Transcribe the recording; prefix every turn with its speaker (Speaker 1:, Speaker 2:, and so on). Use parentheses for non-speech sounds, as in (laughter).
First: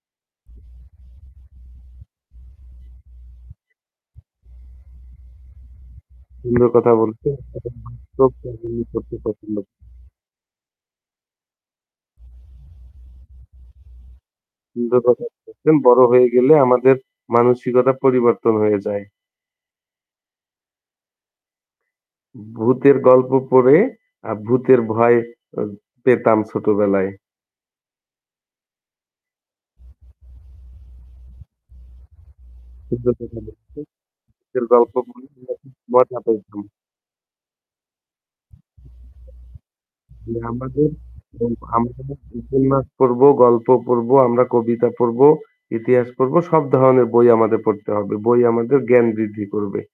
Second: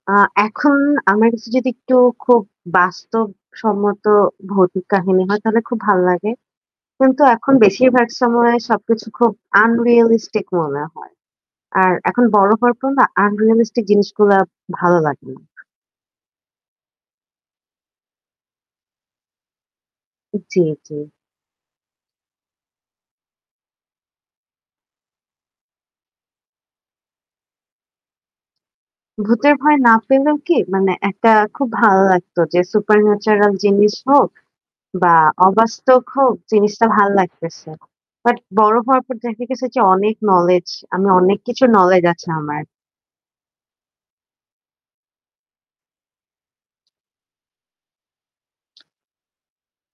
Speaker 1: আ এখন আমার কাছে যদি একটু খুব বাস্তবসম্মত ভৌতিক কাহিনী হয় তাহলে খুব ভাল লাগে।
Speaker 2: সুন্দর কথা
Speaker 1: কিন্তু
Speaker 2: বলতে
Speaker 1: এখন বেশিরভাগ সময় সবকিছু
Speaker 2: (unintelligible)
Speaker 1: খুব
Speaker 2: পছন্দ।
Speaker 1: আনরিয়ালিস্টিক মনে হয়। আর এখন বড় হওয়ার পর না, আনরিয়ালিস্টিক জিনিসগুলা ভালো
Speaker 2: সুন্দর কথা
Speaker 1: লাগে না।
Speaker 2: বলছেন বড় হয়ে গেলে আমাদের মানসিকতার পরিবর্তন হয়ে যায়।
Speaker 1: উ জ্বী, জ্বী।
Speaker 2: ভূতের গল্প পড়ে আর ভূতের ভয় আ পেতাম ছোটবেলায়।
Speaker 1: ভূতের ভয় না পেলেও কি মানে একটা খুব ভালো লাগতো। যে সুপার
Speaker 2: সুন্দর কথা
Speaker 1: ন্যাচারাল
Speaker 2: বলেছেন
Speaker 1: জিনিস হোক
Speaker 2: কিন্তু অল্প
Speaker 1: বা
Speaker 2: (unintelligible)
Speaker 1: অবাস্তব
Speaker 2: মজা
Speaker 1: হোক,
Speaker 2: পাইতাম।
Speaker 1: জিনিসটা ভাল লাগতেছে। বাট বড় হওয়ার পর দেখা গেছে, যে অনেক
Speaker 2: জ্বী,
Speaker 1: নলেজ
Speaker 2: আমাদের
Speaker 1: আমি অনেক
Speaker 2: উম
Speaker 1: কিছু নলেজ
Speaker 2: আমাদের
Speaker 1: আছে আমার।
Speaker 2: উপন্যাস পড়ব, গল্প পড়ব, আমরা কবিতা পড়ব, ইতিহাস পড়ব। সব ধরনের বই আমাদের পড়তে হবে। বই আমাদের জ্ঞান বৃদ্ধি করবে।